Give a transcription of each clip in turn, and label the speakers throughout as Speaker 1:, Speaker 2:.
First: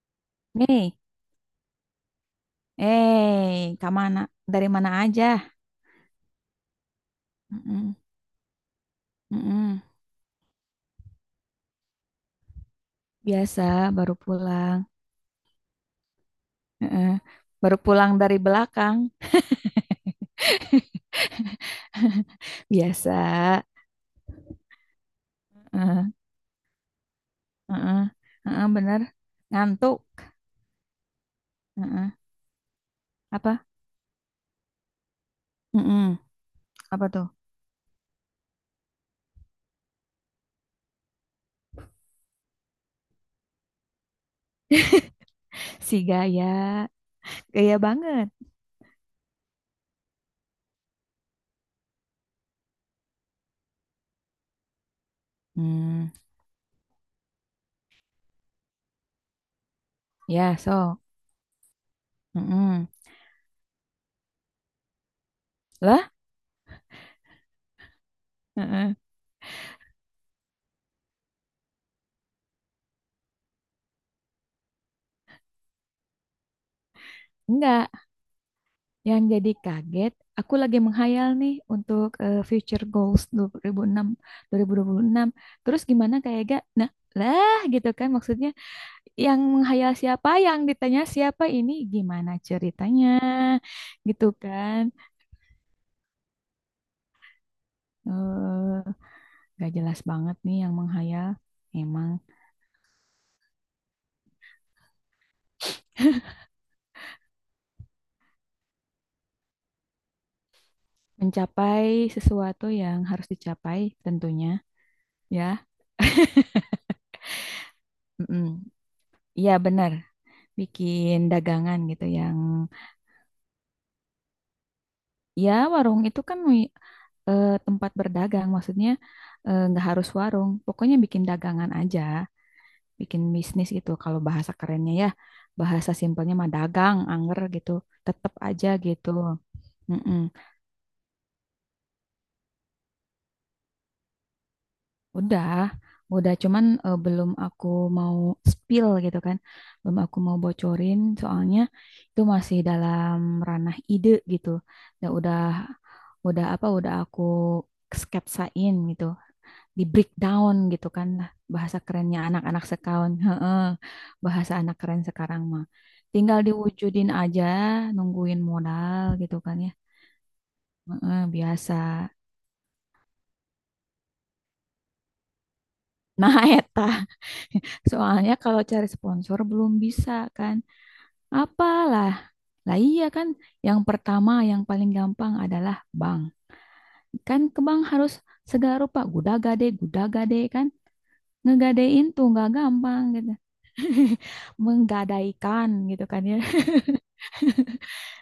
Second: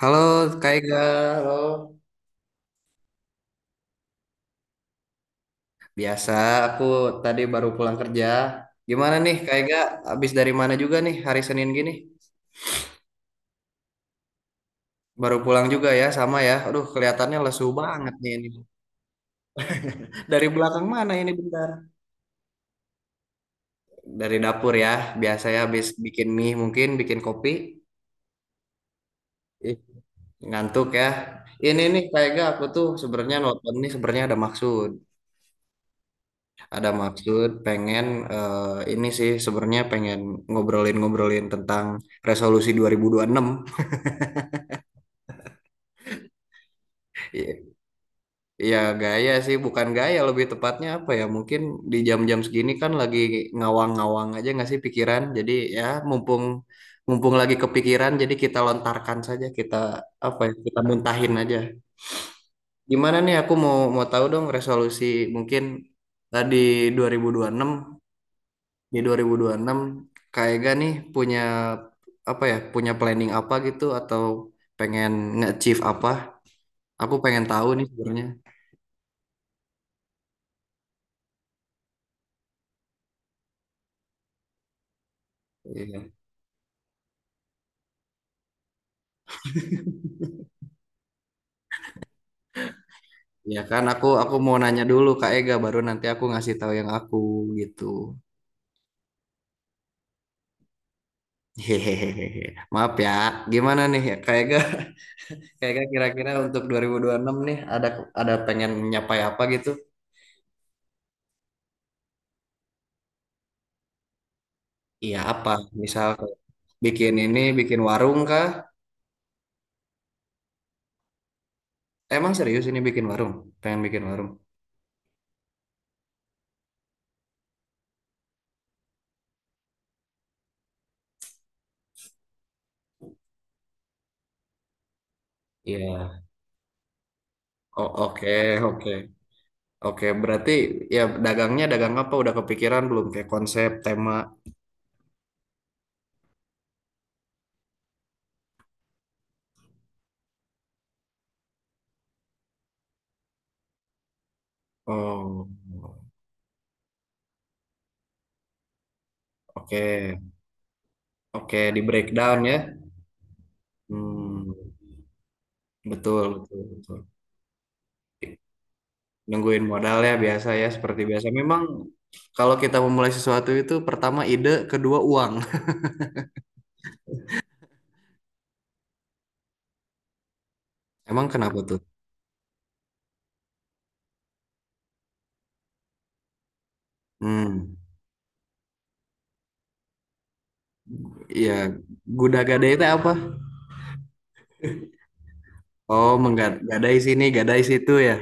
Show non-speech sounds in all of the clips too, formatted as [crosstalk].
Speaker 1: Halo Kak
Speaker 2: Nih,
Speaker 1: Ega, halo.
Speaker 2: kak mana? Dari mana aja?
Speaker 1: Biasa, aku tadi baru pulang
Speaker 2: Mm-mm,
Speaker 1: kerja. Gimana nih Kak Ega,
Speaker 2: mm-mm.
Speaker 1: habis dari mana juga nih hari Senin gini?
Speaker 2: Biasa, baru pulang.
Speaker 1: Baru pulang juga ya, sama ya. Aduh,
Speaker 2: Heeh.
Speaker 1: kelihatannya lesu
Speaker 2: Baru pulang
Speaker 1: banget nih
Speaker 2: dari
Speaker 1: ini.
Speaker 2: belakang.
Speaker 1: [laughs] Dari belakang mana ini bentar?
Speaker 2: Biasa.
Speaker 1: Dari dapur ya, biasanya habis
Speaker 2: Heeh,
Speaker 1: bikin mie mungkin, bikin kopi.
Speaker 2: heeh, heeh, bener.
Speaker 1: Ih,
Speaker 2: Ngantuk.
Speaker 1: ngantuk ya. Ini nih
Speaker 2: Heeh.
Speaker 1: Kak Ega, aku tuh sebenarnya
Speaker 2: Apa?
Speaker 1: nonton nih sebenarnya ada maksud.
Speaker 2: Mm-mm.
Speaker 1: Ada
Speaker 2: Apa tuh?
Speaker 1: maksud pengen eh, ini sih sebenarnya pengen ngobrolin-ngobrolin tentang resolusi 2026.
Speaker 2: Si gaya.
Speaker 1: I-
Speaker 2: Gaya banget.
Speaker 1: Ya gaya sih, bukan gaya lebih tepatnya apa ya? Mungkin di jam-jam segini kan lagi ngawang-ngawang aja nggak sih pikiran. Jadi ya
Speaker 2: Hmm,
Speaker 1: mumpung mumpung lagi kepikiran, jadi kita lontarkan saja, kita apa ya?
Speaker 2: ya,
Speaker 1: Kita
Speaker 2: so.
Speaker 1: muntahin aja.
Speaker 2: Mm-mm.
Speaker 1: Gimana nih aku mau mau tahu dong resolusi mungkin
Speaker 2: Lah?
Speaker 1: tadi 2026,
Speaker 2: Heeh.
Speaker 1: di 2026 Kak Ega nih punya apa ya, punya planning apa gitu atau pengen nge-achieve apa, aku pengen tahu nih
Speaker 2: Enggak.
Speaker 1: sebenarnya.
Speaker 2: Yang jadi kaget, aku lagi menghayal nih untuk future goals 2006, 2026. Terus
Speaker 1: Iya,
Speaker 2: gimana kayak gak? Nah, lah gitu kan maksudnya yang menghayal siapa, yang ditanya siapa ini gimana ceritanya
Speaker 1: ya kan aku
Speaker 2: gitu
Speaker 1: aku mau
Speaker 2: kan.
Speaker 1: nanya dulu Kak Ega baru nanti aku ngasih tahu yang aku gitu.
Speaker 2: Eh, gak jelas banget nih yang menghayal. Emang
Speaker 1: Hehehe, maaf ya. Gimana nih ya Kak Ega, [laughs] Kak Ega kira-kira untuk 2026 nih ada pengen nyapai apa gitu,
Speaker 2: mencapai sesuatu yang harus dicapai tentunya
Speaker 1: iya
Speaker 2: ya.
Speaker 1: apa misal kayak bikin ini, bikin warung
Speaker 2: Mm-mm.
Speaker 1: kah?
Speaker 2: Iya benar, bikin dagangan gitu
Speaker 1: Emang
Speaker 2: yang
Speaker 1: serius ini bikin warung, pengen bikin warung?
Speaker 2: ya, warung itu kan eh, tempat berdagang, maksudnya nggak harus warung, pokoknya bikin dagangan aja, bikin bisnis gitu. Kalau bahasa kerennya ya, bahasa
Speaker 1: Iya.
Speaker 2: simpelnya mah dagang, angger gitu,
Speaker 1: Oh, oke,
Speaker 2: tetep aja
Speaker 1: oke.
Speaker 2: gitu.
Speaker 1: Oke,
Speaker 2: Mm-mm.
Speaker 1: berarti ya dagangnya, dagang apa udah kepikiran belum kayak konsep, tema?
Speaker 2: Udah, udah cuman belum aku mau spill gitu kan, belum aku mau bocorin, soalnya itu masih dalam ranah ide gitu. Ya
Speaker 1: Oh.
Speaker 2: udah apa, udah aku sketsain gitu. Di
Speaker 1: Oke.
Speaker 2: breakdown gitu kan lah
Speaker 1: Oke,
Speaker 2: bahasa
Speaker 1: di
Speaker 2: kerennya
Speaker 1: breakdown ya.
Speaker 2: anak-anak sekarang heeh,
Speaker 1: Hmm,
Speaker 2: bahasa anak keren sekarang mah
Speaker 1: betul,
Speaker 2: tinggal
Speaker 1: betul, betul.
Speaker 2: diwujudin aja nungguin modal gitu kan
Speaker 1: Nungguin
Speaker 2: ya.
Speaker 1: modal ya biasa ya seperti
Speaker 2: Heeh,
Speaker 1: biasa. Memang
Speaker 2: biasa
Speaker 1: kalau kita memulai sesuatu itu pertama ide, kedua uang.
Speaker 2: nah eta [laughs] soalnya kalau cari sponsor belum bisa kan
Speaker 1: [laughs] Emang kenapa tuh?
Speaker 2: apalah lah iya kan yang pertama yang paling gampang adalah bank. Kan ke
Speaker 1: Hmm,
Speaker 2: bank harus segala rupa gudagade gudagade kan
Speaker 1: ya
Speaker 2: ngegadein tuh nggak
Speaker 1: guda-gada itu
Speaker 2: gampang gitu.
Speaker 1: apa?
Speaker 2: [laughs] Menggadaikan gitu
Speaker 1: Oh,
Speaker 2: kan ya.
Speaker 1: menggadai sini, gadai situ ya.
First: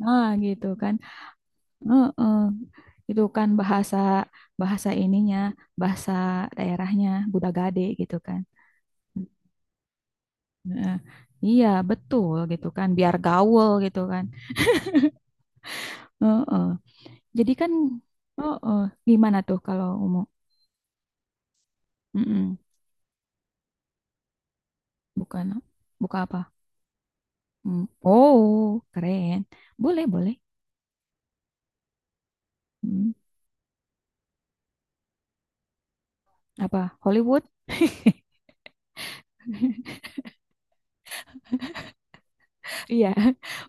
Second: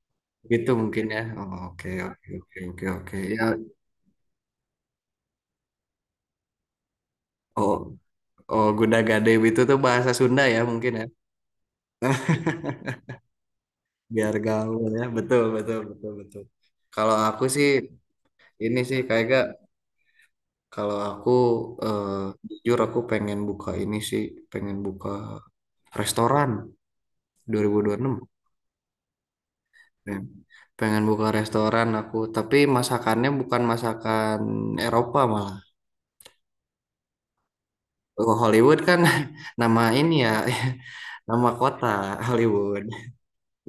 Speaker 2: Nah, gitu
Speaker 1: Gitu
Speaker 2: kan.
Speaker 1: mungkin ya. Oh, oke, oke,
Speaker 2: Heeh.
Speaker 1: oke, oke, oke.
Speaker 2: Itu
Speaker 1: Ya,
Speaker 2: kan bahasa bahasa ininya, bahasa daerahnya Budagade
Speaker 1: oh.
Speaker 2: gitu kan.
Speaker 1: Oh, Gudagade itu tuh bahasa Sunda ya mungkin
Speaker 2: Heeh.
Speaker 1: ya,
Speaker 2: Iya, betul gitu kan, biar gaul gitu kan.
Speaker 1: biar gaul ya. Betul, betul, betul, betul.
Speaker 2: Heeh.
Speaker 1: Kalau aku
Speaker 2: Jadi
Speaker 1: sih
Speaker 2: kan heeh,
Speaker 1: ini sih kayak
Speaker 2: gimana
Speaker 1: gak,
Speaker 2: tuh kalau umum?
Speaker 1: kalau aku eh,
Speaker 2: Mm-mm.
Speaker 1: jujur aku pengen buka ini sih, pengen buka
Speaker 2: Bukan buka
Speaker 1: restoran
Speaker 2: apa? Mm.
Speaker 1: 2026.
Speaker 2: Oh, keren. Boleh,
Speaker 1: Pengen,
Speaker 2: boleh.
Speaker 1: pengen buka restoran aku, tapi
Speaker 2: Mm.
Speaker 1: masakannya bukan masakan Eropa malah.
Speaker 2: Apa? Hollywood?
Speaker 1: Oh,
Speaker 2: [laughs]
Speaker 1: Hollywood kan, [laughs] nama ini ya, [laughs] nama kota Hollywood.
Speaker 2: Iya,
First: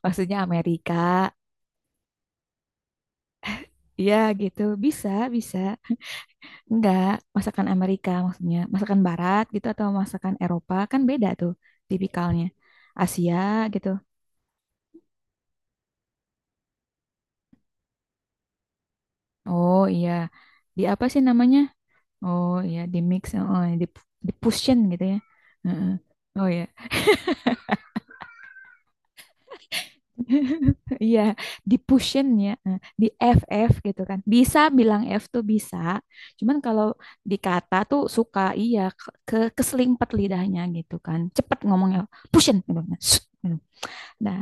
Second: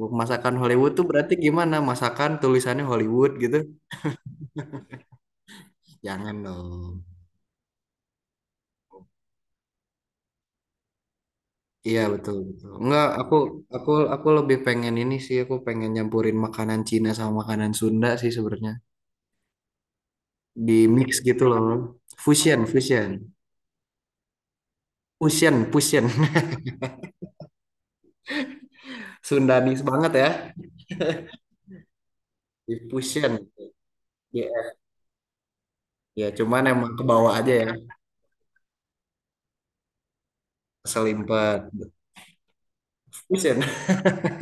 Speaker 2: maksudnya
Speaker 1: Masakan Hollywood
Speaker 2: Amerika.
Speaker 1: tuh berarti gimana? Masakan tulisannya Hollywood gitu.
Speaker 2: Iya, gitu. Bisa, bisa.
Speaker 1: Jangan dong.
Speaker 2: Enggak, masakan Amerika maksudnya. Masakan Barat gitu atau masakan Eropa kan beda tuh
Speaker 1: Iya betul
Speaker 2: tipikalnya.
Speaker 1: betul. Enggak, aku
Speaker 2: Asia
Speaker 1: aku
Speaker 2: gitu.
Speaker 1: aku lebih pengen ini sih, aku pengen nyampurin makanan Cina sama makanan Sunda sih sebenarnya.
Speaker 2: Oh iya,
Speaker 1: Di
Speaker 2: di apa
Speaker 1: mix
Speaker 2: sih
Speaker 1: gitu
Speaker 2: namanya?
Speaker 1: loh.
Speaker 2: Oh
Speaker 1: Fusion,
Speaker 2: iya, di
Speaker 1: fusion.
Speaker 2: mix, oh, di pushin gitu ya.
Speaker 1: Fusion,
Speaker 2: Heeh.
Speaker 1: fusion.
Speaker 2: Oh iya,
Speaker 1: [laughs] Sundanis banget ya.
Speaker 2: [laughs] iya di pushin ya,
Speaker 1: Di
Speaker 2: di
Speaker 1: fusion.
Speaker 2: f F gitu kan.
Speaker 1: Iya,
Speaker 2: Bisa bilang F tuh bisa,
Speaker 1: ya
Speaker 2: cuman
Speaker 1: cuman emang
Speaker 2: kalau
Speaker 1: ke bawah aja ya.
Speaker 2: dikata tuh suka iya keselimpet lidahnya gitu kan. Cepet
Speaker 1: Selimpet.
Speaker 2: ngomongnya pushin gitu. Nah, [laughs]
Speaker 1: Fusion.
Speaker 2: nah,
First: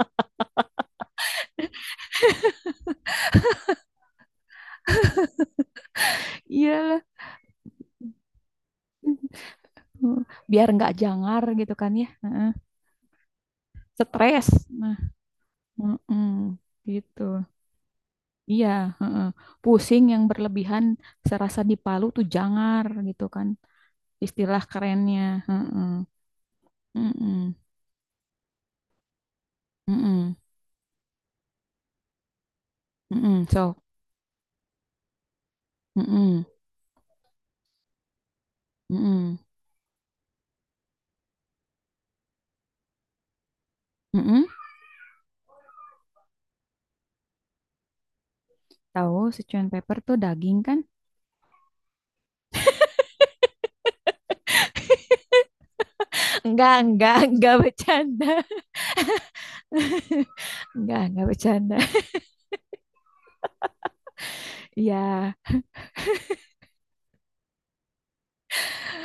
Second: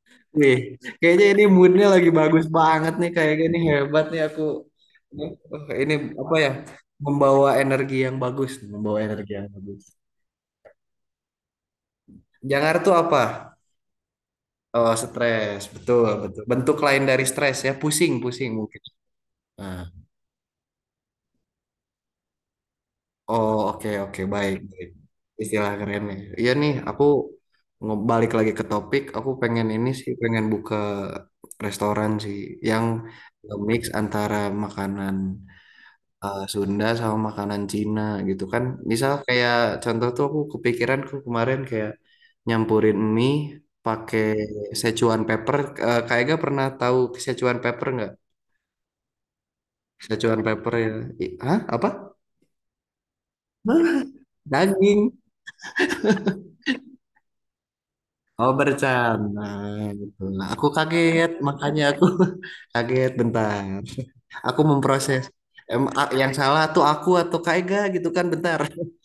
Speaker 1: [laughs] Wih, kayaknya ini moodnya lagi bagus banget nih kayak gini, hebat nih aku. Wah, ini apa
Speaker 2: [laughs]
Speaker 1: ya?
Speaker 2: iya
Speaker 1: Membawa energi yang bagus, membawa energi
Speaker 2: lah.
Speaker 1: yang bagus.
Speaker 2: Hmm, biar nggak jangar gitu kan ya. Heeh.
Speaker 1: Jangar tuh apa?
Speaker 2: Stres
Speaker 1: Oh,
Speaker 2: nah
Speaker 1: stres. Betul,
Speaker 2: mm-mm,
Speaker 1: betul. Bentuk lain
Speaker 2: gitu
Speaker 1: dari stres ya, pusing, pusing
Speaker 2: iya
Speaker 1: mungkin.
Speaker 2: heeh.
Speaker 1: Nah,
Speaker 2: Pusing yang berlebihan serasa dipalu tuh jangar gitu kan
Speaker 1: oh, oke, oke, baik,
Speaker 2: istilah
Speaker 1: baik.
Speaker 2: kerennya.
Speaker 1: Istilah
Speaker 2: Heeh.
Speaker 1: keren nih. Iya nih, aku
Speaker 2: Mm-mm,
Speaker 1: balik lagi ke topik. Aku pengen ini sih,
Speaker 2: mm-mm,
Speaker 1: pengen buka restoran sih yang
Speaker 2: mm-mm, Sok.
Speaker 1: mix antara makanan
Speaker 2: Mm-mm,
Speaker 1: Sunda sama makanan Cina gitu kan. Misal
Speaker 2: mm-mm,
Speaker 1: kayak contoh tuh aku kepikiran aku kemarin kayak nyampurin mie pakai
Speaker 2: mm-mm.
Speaker 1: Szechuan pepper. Eh, kayak gak pernah tahu Szechuan pepper nggak?
Speaker 2: Tahu Sichuan pepper tuh
Speaker 1: Szechuan
Speaker 2: daging
Speaker 1: pepper
Speaker 2: kan
Speaker 1: ya. Hah? Apa? Hah? Daging.
Speaker 2: enggak enggak bercanda
Speaker 1: Oh bercanda gitu. Nah, aku
Speaker 2: enggak
Speaker 1: kaget
Speaker 2: bercanda
Speaker 1: makanya aku [laughs] kaget bentar. Aku memproses.
Speaker 2: iya
Speaker 1: Yang salah tuh aku atau Kak Ega gitu kan bentar. [laughs]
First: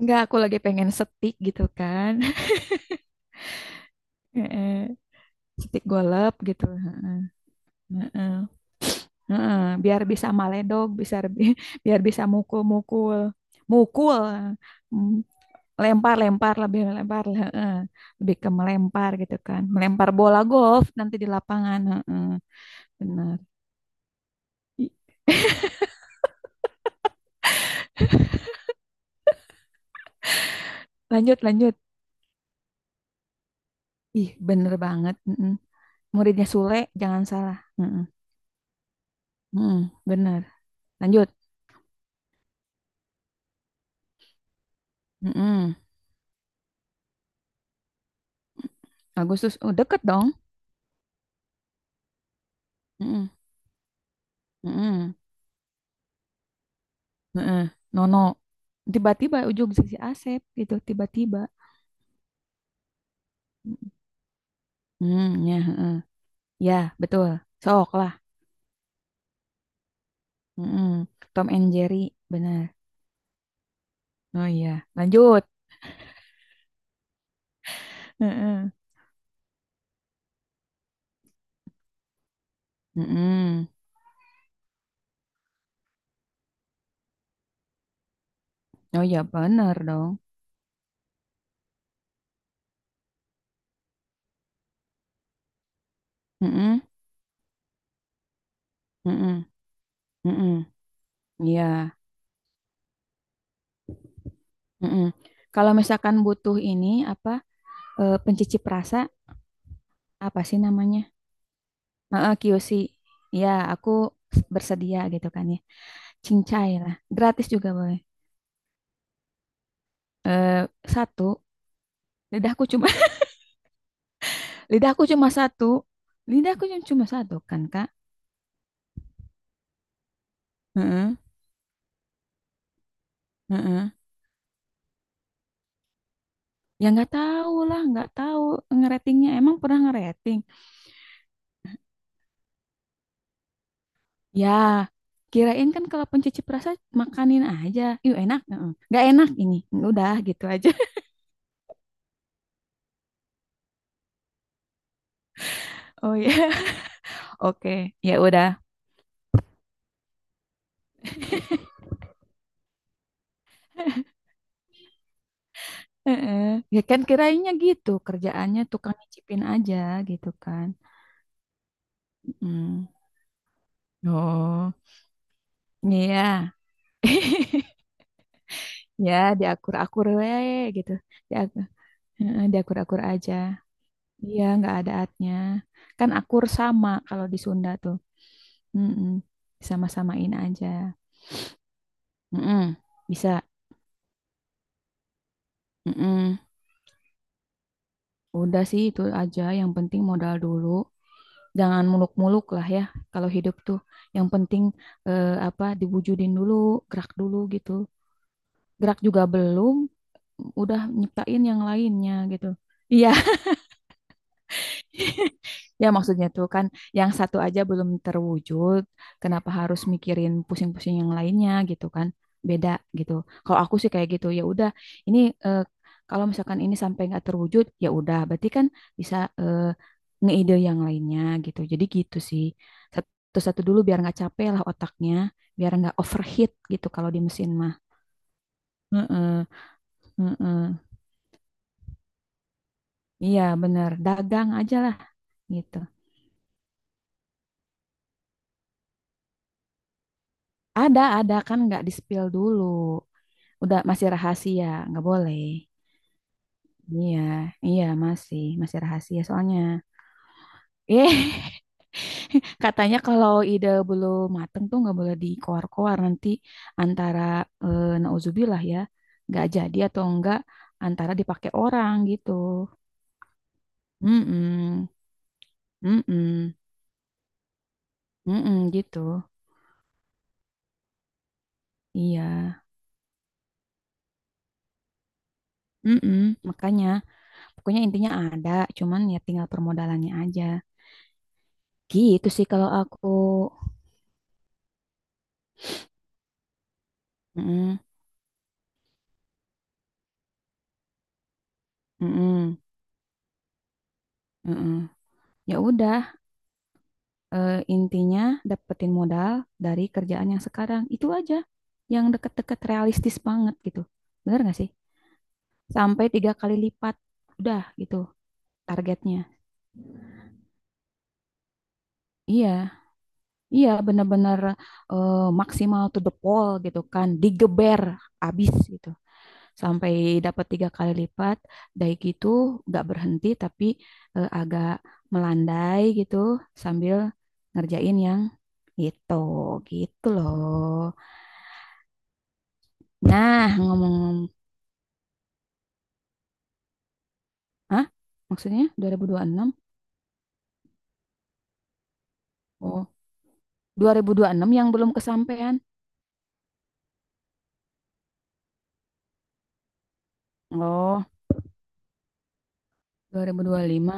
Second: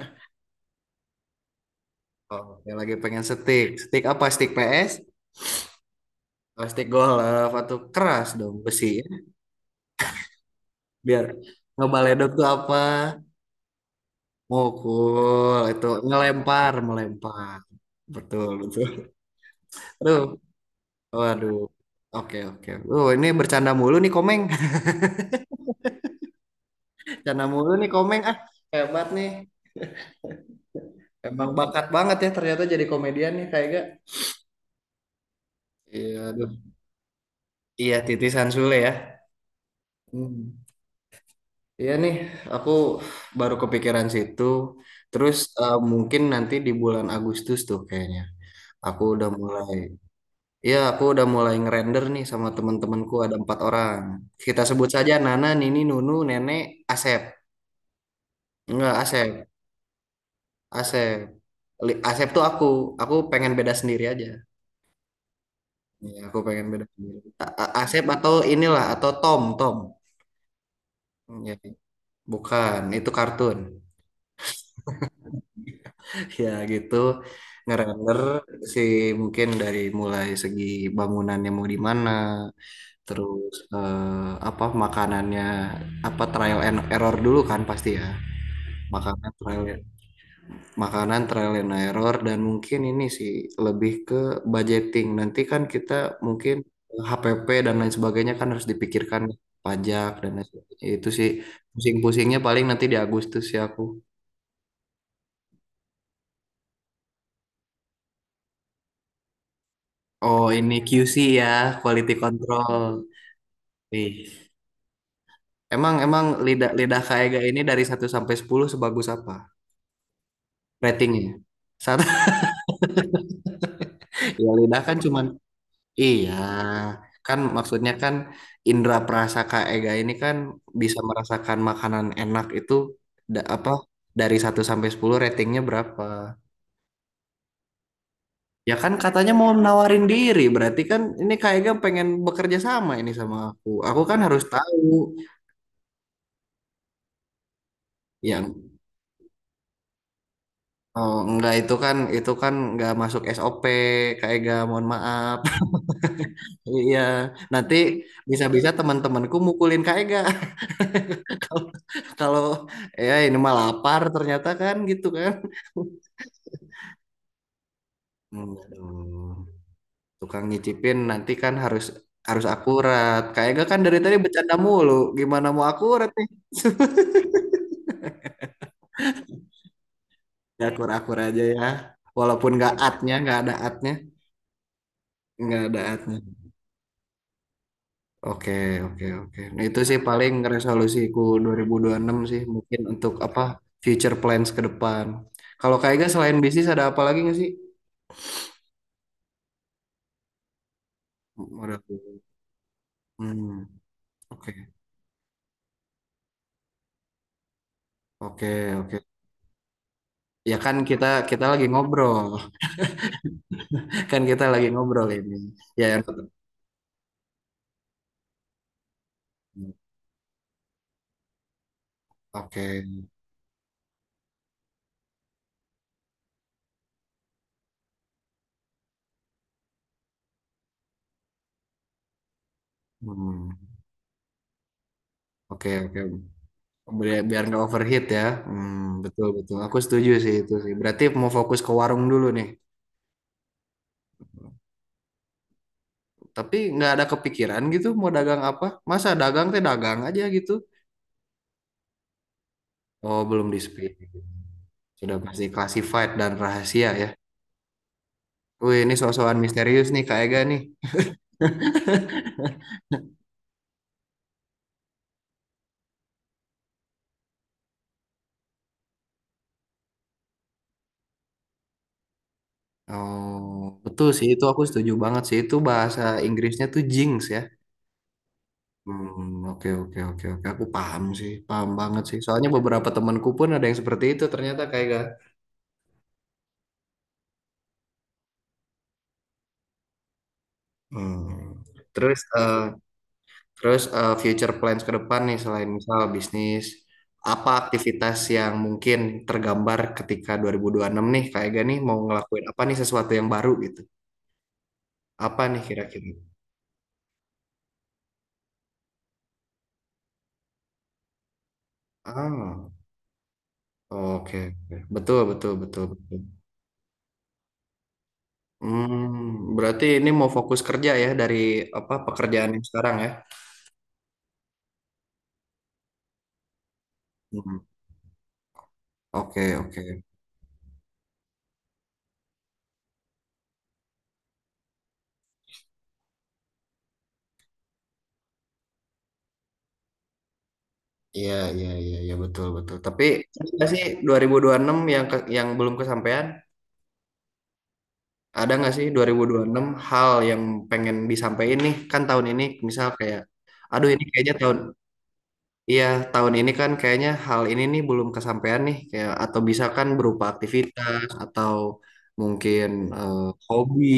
Speaker 2: enggak aku lagi pengen setik gitu kan.
Speaker 1: Oh, yang lagi pengen steak. Steak apa? Steak PS?
Speaker 2: [laughs] Setik golep gitu.
Speaker 1: Plastik golf atau keras
Speaker 2: Heeh,
Speaker 1: dong besi ya.
Speaker 2: heeh. Biar bisa maledog, bisa
Speaker 1: Biar
Speaker 2: lebih- [laughs] biar bisa
Speaker 1: ngebaledot tuh apa?
Speaker 2: mukul-mukul, mukul, mm,
Speaker 1: Mukul itu
Speaker 2: lempar-lempar
Speaker 1: ngelempar,
Speaker 2: lebih lempar,
Speaker 1: melempar.
Speaker 2: heeh. Lebih ke
Speaker 1: Betul, betul.
Speaker 2: melempar gitu kan, melempar
Speaker 1: Aduh,
Speaker 2: bola golf nanti di
Speaker 1: waduh.
Speaker 2: lapangan, heeh.
Speaker 1: Oke, oke. Ini
Speaker 2: Benar.
Speaker 1: bercanda mulu nih Komeng.
Speaker 2: Ih,
Speaker 1: [laughs] Bercanda mulu nih Komeng. Ah, hebat nih.
Speaker 2: lanjut,
Speaker 1: Emang
Speaker 2: lanjut.
Speaker 1: bakat banget ya ternyata jadi komedian nih kayak gak?
Speaker 2: Ih, bener banget. Heeh.
Speaker 1: Iya,
Speaker 2: Muridnya
Speaker 1: aduh.
Speaker 2: Sule, jangan salah.
Speaker 1: Iya,
Speaker 2: Heeh,
Speaker 1: titisan Sule ya.
Speaker 2: heeh, bener.
Speaker 1: Hmm.
Speaker 2: Lanjut.
Speaker 1: Iya nih, aku baru kepikiran situ. Terus
Speaker 2: Heeh.
Speaker 1: mungkin nanti di bulan Agustus tuh kayaknya. Aku udah
Speaker 2: Agustus, oh,
Speaker 1: mulai.
Speaker 2: deket dong.
Speaker 1: Iya, aku udah mulai ngerender nih sama teman-temanku
Speaker 2: Heeh,
Speaker 1: ada 4 orang. Kita sebut saja
Speaker 2: heeh,
Speaker 1: Nana, Nini, Nunu, Nenek, Asep.
Speaker 2: heeh. Nono,
Speaker 1: Enggak,
Speaker 2: tiba-tiba
Speaker 1: Asep.
Speaker 2: ujung si Asep gitu,
Speaker 1: Asep.
Speaker 2: tiba-tiba.
Speaker 1: Asep tuh aku. Aku pengen beda sendiri aja.
Speaker 2: Hmm, ya, heeh.
Speaker 1: Iya, aku pengen
Speaker 2: Ya,
Speaker 1: beda sendiri.
Speaker 2: betul. Sok
Speaker 1: Asep
Speaker 2: lah.
Speaker 1: atau inilah, atau Tom, Tom.
Speaker 2: Mm-mm. Tom
Speaker 1: Iya,
Speaker 2: and Jerry, benar.
Speaker 1: bukan, itu kartun.
Speaker 2: Oh iya, lanjut.
Speaker 1: [laughs] Ya gitu, ngerender
Speaker 2: Heeh.
Speaker 1: sih mungkin dari mulai segi bangunannya mau di mana, terus
Speaker 2: Mm-mm.
Speaker 1: apa makanannya apa trial and error dulu kan pasti ya.
Speaker 2: Oh iya,
Speaker 1: Makanan trial
Speaker 2: benar dong.
Speaker 1: Makanan trial and error dan mungkin ini sih lebih ke budgeting. Nanti kan kita mungkin
Speaker 2: Mm-mm.
Speaker 1: HPP dan lain sebagainya kan harus dipikirkan,
Speaker 2: Mm-mm.
Speaker 1: pajak dan lain
Speaker 2: Mm-mm.
Speaker 1: sebagainya. Itu sih
Speaker 2: Iya.
Speaker 1: pusing-pusingnya paling nanti di Agustus ya aku.
Speaker 2: Mm-mm. Kalau misalkan butuh ini apa pencicip rasa apa
Speaker 1: Oh,
Speaker 2: sih
Speaker 1: ini
Speaker 2: namanya?
Speaker 1: QC ya, quality
Speaker 2: Heeh, QC.
Speaker 1: control.
Speaker 2: Ya, aku
Speaker 1: Ih.
Speaker 2: bersedia gitu kan ya.
Speaker 1: Emang emang lidah
Speaker 2: Cincai lah.
Speaker 1: lidah Kak Ega
Speaker 2: Gratis
Speaker 1: ini
Speaker 2: juga
Speaker 1: dari
Speaker 2: boleh.
Speaker 1: satu sampai 10 sebagus apa
Speaker 2: Eh,
Speaker 1: ratingnya?
Speaker 2: satu.
Speaker 1: Satu.
Speaker 2: Lidahku cuma
Speaker 1: [laughs] Ya
Speaker 2: [laughs]
Speaker 1: lidah kan
Speaker 2: lidahku
Speaker 1: cuman
Speaker 2: cuma satu.
Speaker 1: iya
Speaker 2: Lidahku cuma
Speaker 1: kan
Speaker 2: satu kan, Kak?
Speaker 1: maksudnya kan indra prasaka ega ini kan bisa
Speaker 2: Heeh,
Speaker 1: merasakan makanan enak itu apa
Speaker 2: heeh.
Speaker 1: dari satu sampai 10 ratingnya berapa?
Speaker 2: Ya nggak tahu lah, nggak tahu
Speaker 1: Ya kan
Speaker 2: ngeratingnya.
Speaker 1: katanya mau
Speaker 2: Emang pernah
Speaker 1: menawarin
Speaker 2: ngerating?
Speaker 1: diri, berarti kan ini Kak Ega pengen bekerja sama ini sama aku. Aku kan harus
Speaker 2: Ya,
Speaker 1: tahu.
Speaker 2: kirain kan kalau pencuci perasa makanin aja. Yuk enak,
Speaker 1: Ya
Speaker 2: heeh. Nggak enak ini. Udah gitu aja. [laughs]
Speaker 1: oh, enggak itu kan itu kan enggak masuk SOP Kak Ega, mohon maaf. [laughs]
Speaker 2: Oh ya,
Speaker 1: Iya, nanti
Speaker 2: oke, ya udah.
Speaker 1: bisa-bisa teman-temanku mukulin Kak Ega. [laughs] Kalau ya ini mah lapar ternyata kan gitu kan.
Speaker 2: Heeh. Ya kan kirainnya gitu
Speaker 1: Hmm,
Speaker 2: kerjaannya tukang
Speaker 1: aduh.
Speaker 2: nyicipin aja gitu
Speaker 1: Tukang
Speaker 2: kan.
Speaker 1: nyicipin nanti kan harus harus
Speaker 2: Mm.
Speaker 1: akurat. Kayak gak kan dari tadi bercanda
Speaker 2: Oh,
Speaker 1: mulu. Gimana mau akurat nih?
Speaker 2: iya. [laughs] Ya diakur-akur we
Speaker 1: Ya
Speaker 2: gitu.
Speaker 1: akur-akur aja
Speaker 2: Diak-
Speaker 1: ya.
Speaker 2: heeh,
Speaker 1: Walaupun gak
Speaker 2: diakur-akur
Speaker 1: atnya,
Speaker 2: aja.
Speaker 1: nggak ada atnya,
Speaker 2: Iya, nggak ada atnya.
Speaker 1: nggak ada
Speaker 2: Kan
Speaker 1: atnya.
Speaker 2: akur sama kalau di Sunda tuh.
Speaker 1: Oke, oke,
Speaker 2: Mm-mm.
Speaker 1: oke. Nah, itu sih
Speaker 2: Sama-samain
Speaker 1: paling
Speaker 2: aja.
Speaker 1: resolusiku 2026 sih
Speaker 2: Mm-mm.
Speaker 1: mungkin untuk apa
Speaker 2: Bisa.
Speaker 1: future plans ke depan. Kalau Kak Ega selain
Speaker 2: Mm-mm.
Speaker 1: bisnis ada apa lagi nggak sih?
Speaker 2: Udah sih itu aja. Yang penting modal dulu.
Speaker 1: Modal.
Speaker 2: Jangan muluk-muluk lah ya kalau hidup
Speaker 1: Hmm,
Speaker 2: tuh. Yang penting
Speaker 1: oke,
Speaker 2: apa diwujudin dulu, gerak dulu gitu.
Speaker 1: oke, oke.
Speaker 2: Gerak juga belum,
Speaker 1: Ya kan
Speaker 2: udah
Speaker 1: kita
Speaker 2: nyiptain
Speaker 1: kita
Speaker 2: yang
Speaker 1: lagi
Speaker 2: lainnya
Speaker 1: ngobrol.
Speaker 2: gitu. Iya.
Speaker 1: [laughs] Kan kita lagi ngobrol ini. Ya
Speaker 2: Ya
Speaker 1: yang
Speaker 2: maksudnya tuh kan yang satu aja belum terwujud, kenapa harus mikirin pusing-pusing yang lainnya gitu kan? Beda
Speaker 1: oke.
Speaker 2: gitu. Kalau aku sih kayak gitu, ya udah ini eh, kalau misalkan ini sampai nggak terwujud, ya udah berarti kan bisa ngeide yang lainnya gitu. Jadi gitu sih.
Speaker 1: Hmm.
Speaker 2: Satu-satu dulu biar nggak capek lah otaknya, biar
Speaker 1: Oke,
Speaker 2: nggak
Speaker 1: oke.
Speaker 2: overheat gitu kalau
Speaker 1: Biar
Speaker 2: di
Speaker 1: biar
Speaker 2: mesin
Speaker 1: nggak
Speaker 2: mah.
Speaker 1: overheat ya. Hmm, betul
Speaker 2: Heeh,
Speaker 1: betul. Aku setuju sih itu
Speaker 2: heeh.
Speaker 1: sih. Berarti mau fokus ke warung dulu nih.
Speaker 2: Iya bener, dagang aja lah gitu.
Speaker 1: Tapi nggak ada kepikiran gitu mau dagang apa? Masa dagang teh dagang aja gitu.
Speaker 2: Ada kan nggak di spill dulu.
Speaker 1: Oh, belum di
Speaker 2: Udah
Speaker 1: speed.
Speaker 2: masih rahasia, nggak
Speaker 1: Sudah
Speaker 2: boleh.
Speaker 1: pasti classified dan rahasia ya.
Speaker 2: Iya, iya masih
Speaker 1: Wih,
Speaker 2: masih
Speaker 1: ini
Speaker 2: rahasia
Speaker 1: sok-sokan
Speaker 2: soalnya.
Speaker 1: misterius nih Kak Ega nih.
Speaker 2: Eh,
Speaker 1: [laughs]
Speaker 2: [laughs] katanya kalau ide belum mateng tuh nggak boleh dikoar-koar nanti antara nauzubillah ya, nggak jadi atau enggak antara dipakai orang gitu.
Speaker 1: Oh, betul sih itu aku
Speaker 2: Mm-mm,
Speaker 1: setuju banget sih. Itu bahasa
Speaker 2: mm-mm,
Speaker 1: Inggrisnya tuh jinx ya.
Speaker 2: mm-mm gitu.
Speaker 1: Hmm, oke oke oke oke aku paham sih paham banget sih
Speaker 2: Iya,
Speaker 1: soalnya beberapa temanku pun ada yang seperti itu ternyata kayak gak.
Speaker 2: mm-mm, makanya pokoknya intinya ada, cuman ya tinggal permodalannya aja.
Speaker 1: Hmm. Terus
Speaker 2: Gitu sih kalau
Speaker 1: eh,
Speaker 2: aku.
Speaker 1: terus future plans ke depan nih selain misal bisnis apa
Speaker 2: Mm-mm,
Speaker 1: aktivitas yang mungkin tergambar ketika 2026 nih kayak gak nih mau ngelakuin
Speaker 2: mm-mm,
Speaker 1: apa nih sesuatu yang baru gitu,
Speaker 2: mm-mm.
Speaker 1: apa
Speaker 2: Ya
Speaker 1: nih
Speaker 2: udah,
Speaker 1: kira-kira?
Speaker 2: intinya dapetin modal dari kerjaan yang sekarang. Itu aja. Yang deket-deket
Speaker 1: Ah,
Speaker 2: realistis banget gitu.
Speaker 1: oke
Speaker 2: Bener gak sih?
Speaker 1: oke. Betul betul betul
Speaker 2: Sampai
Speaker 1: betul.
Speaker 2: tiga kali lipat. Udah gitu targetnya.
Speaker 1: Hmm, berarti ini mau fokus kerja ya dari apa pekerjaan yang
Speaker 2: Iya,
Speaker 1: sekarang ya.
Speaker 2: iya bener-bener maksimal to the pole gitu kan.
Speaker 1: Hmm.
Speaker 2: Digeber abis gitu.
Speaker 1: Oke,
Speaker 2: Sampai
Speaker 1: oke.
Speaker 2: dapat tiga kali lipat. Dari gitu gak berhenti tapi agak melandai gitu sambil ngerjain yang itu gitu loh.
Speaker 1: Iya, iya, iya, iya betul, betul. Tapi ada
Speaker 2: Nah,
Speaker 1: nggak sih
Speaker 2: ngomong,
Speaker 1: 2026 yang yang belum kesampaian?
Speaker 2: ah,
Speaker 1: Ada
Speaker 2: maksudnya
Speaker 1: nggak sih
Speaker 2: 2026?
Speaker 1: 2026 hal yang pengen disampaikan nih? Kan tahun ini
Speaker 2: Oh,
Speaker 1: misal kayak, aduh ini kayaknya
Speaker 2: 2026
Speaker 1: tahun,
Speaker 2: yang belum kesampaian.
Speaker 1: iya tahun ini kan kayaknya hal ini nih belum kesampaian nih. Kayak atau bisa kan berupa
Speaker 2: Oh,
Speaker 1: aktivitas atau mungkin eh, hobi
Speaker 2: 2025.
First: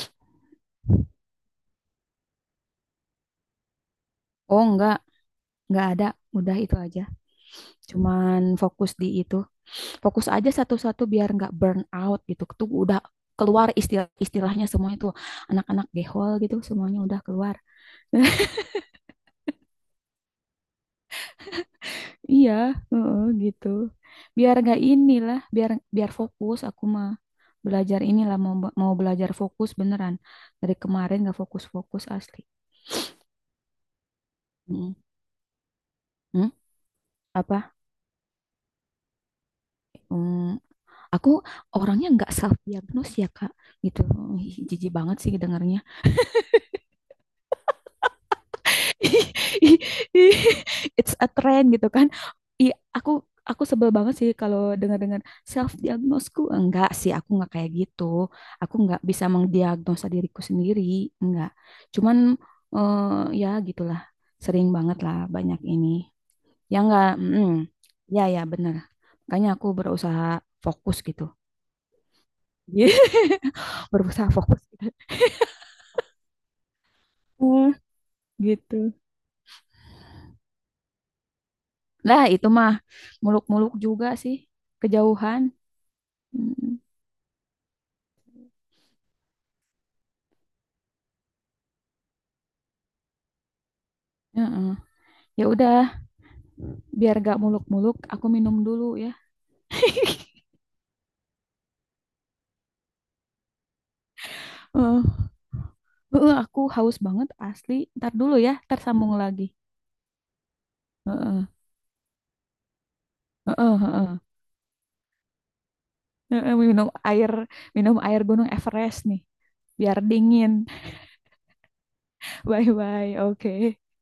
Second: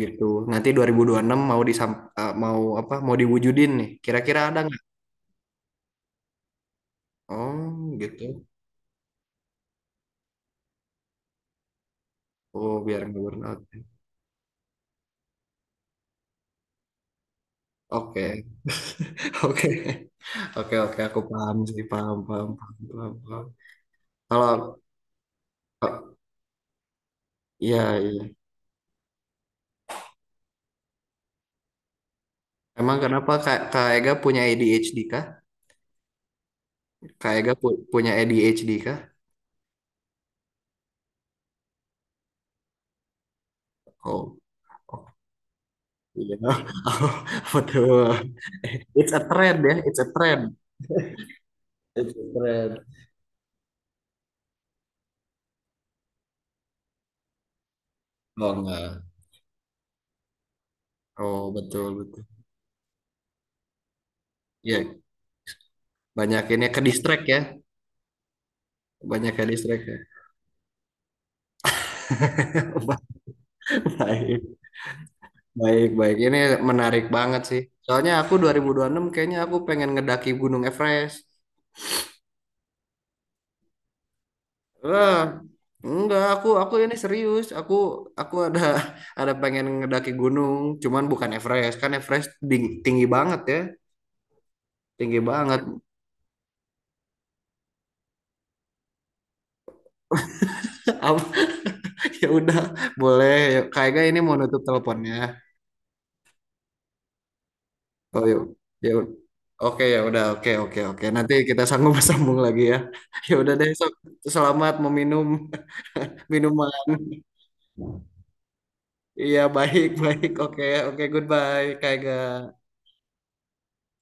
Speaker 1: gitu. Nanti 2026 mau mau apa? Mau diwujudin nih. Kira-kira ada
Speaker 2: Oh,
Speaker 1: nggak?
Speaker 2: enggak ada. Udah itu aja.
Speaker 1: Oh
Speaker 2: Cuman
Speaker 1: gitu.
Speaker 2: fokus di itu. Fokus aja satu-satu biar enggak burn out gitu. Itu
Speaker 1: Oh
Speaker 2: udah
Speaker 1: biar nggak burnout.
Speaker 2: keluar istilah istilahnya semua itu. Anak-anak gehol gitu semuanya udah keluar.
Speaker 1: Oke. Oke, oke, oke, aku paham sih, paham, paham,
Speaker 2: Iya,
Speaker 1: paham, paham,
Speaker 2: heeh,
Speaker 1: paham.
Speaker 2: gitu.
Speaker 1: Kalau,
Speaker 2: Biar gak inilah, biar biar fokus aku mah
Speaker 1: ya,
Speaker 2: belajar
Speaker 1: iya,
Speaker 2: inilah
Speaker 1: iya.
Speaker 2: mau belajar fokus beneran. Dari kemarin gak fokus-fokus asli.
Speaker 1: Emang kenapa Kak, Kak Ega punya
Speaker 2: Mm.
Speaker 1: ADHD kah?
Speaker 2: Hmm?
Speaker 1: Kak Ega
Speaker 2: Apa?
Speaker 1: punya ADHD kah?
Speaker 2: Hmm, aku orangnya nggak self diagnose ya Kak, gitu.
Speaker 1: Oh,
Speaker 2: Ih, jijik
Speaker 1: oh,
Speaker 2: banget sih dengarnya.
Speaker 1: iya, [laughs] betul. It's a trend ya, it's a
Speaker 2: [laughs]
Speaker 1: trend.
Speaker 2: It's a trend gitu kan.
Speaker 1: It's a
Speaker 2: I
Speaker 1: trend.
Speaker 2: aku aku sebel banget sih kalau dengar-dengar self diagnosku. Enggak sih, aku nggak kayak gitu.
Speaker 1: Oh
Speaker 2: Aku nggak
Speaker 1: enggak.
Speaker 2: bisa mengdiagnosa diriku sendiri,
Speaker 1: Oh
Speaker 2: enggak.
Speaker 1: betul
Speaker 2: Cuman
Speaker 1: betul.
Speaker 2: eh, ya gitulah. Sering
Speaker 1: Iya,
Speaker 2: banget lah banyak ini.
Speaker 1: banyak ini
Speaker 2: Ya
Speaker 1: ke
Speaker 2: enggak,
Speaker 1: distract ya,
Speaker 2: mm, ya ya benar.
Speaker 1: banyak ke
Speaker 2: Makanya aku
Speaker 1: distract ya.
Speaker 2: berusaha fokus gitu. [laughs]
Speaker 1: [laughs]
Speaker 2: Berusaha
Speaker 1: Baik.
Speaker 2: fokus gitu.
Speaker 1: Baik, baik. Ini menarik banget sih.
Speaker 2: Hmm,
Speaker 1: Soalnya aku dua ribu dua ribu
Speaker 2: gitu.
Speaker 1: enam kayaknya aku pengen ngedaki Gunung Everest.
Speaker 2: Lah itu mah muluk-muluk juga sih
Speaker 1: Wah,
Speaker 2: kejauhan.
Speaker 1: enggak, aku
Speaker 2: Mm.
Speaker 1: aku ini serius. Aku ada [laughs] ada pengen ngedaki gunung, cuman bukan Everest. Kan Everest tinggi banget ya.
Speaker 2: Heeh.
Speaker 1: Tinggi
Speaker 2: Ya
Speaker 1: banget.
Speaker 2: udah, biar gak muluk-muluk, aku minum dulu ya. [laughs]
Speaker 1: [laughs] Apa- Ya udah, boleh. Ya, kayaknya ini mau nutup
Speaker 2: Heeh.
Speaker 1: teleponnya.
Speaker 2: Heeh, aku haus banget asli. Ntar
Speaker 1: Oh,
Speaker 2: dulu
Speaker 1: yuk.
Speaker 2: ya, ntar
Speaker 1: Ya.
Speaker 2: sambung lagi.
Speaker 1: Oke, ya udah. Oke, oke, oke. Nanti
Speaker 2: Heeh.
Speaker 1: kita sanggup [laughs] sambung lagi ya. [laughs] Ya udah deh,
Speaker 2: Heeh,
Speaker 1: sok.
Speaker 2: heeh.
Speaker 1: Selamat meminum [laughs]
Speaker 2: Heeh,
Speaker 1: minuman.
Speaker 2: minum air Gunung Everest nih,
Speaker 1: Iya, baik,
Speaker 2: biar
Speaker 1: baik.
Speaker 2: dingin.
Speaker 1: Oke, oke, goodbye, Kak Ega.
Speaker 2: [laughs] Bye bye. Oke.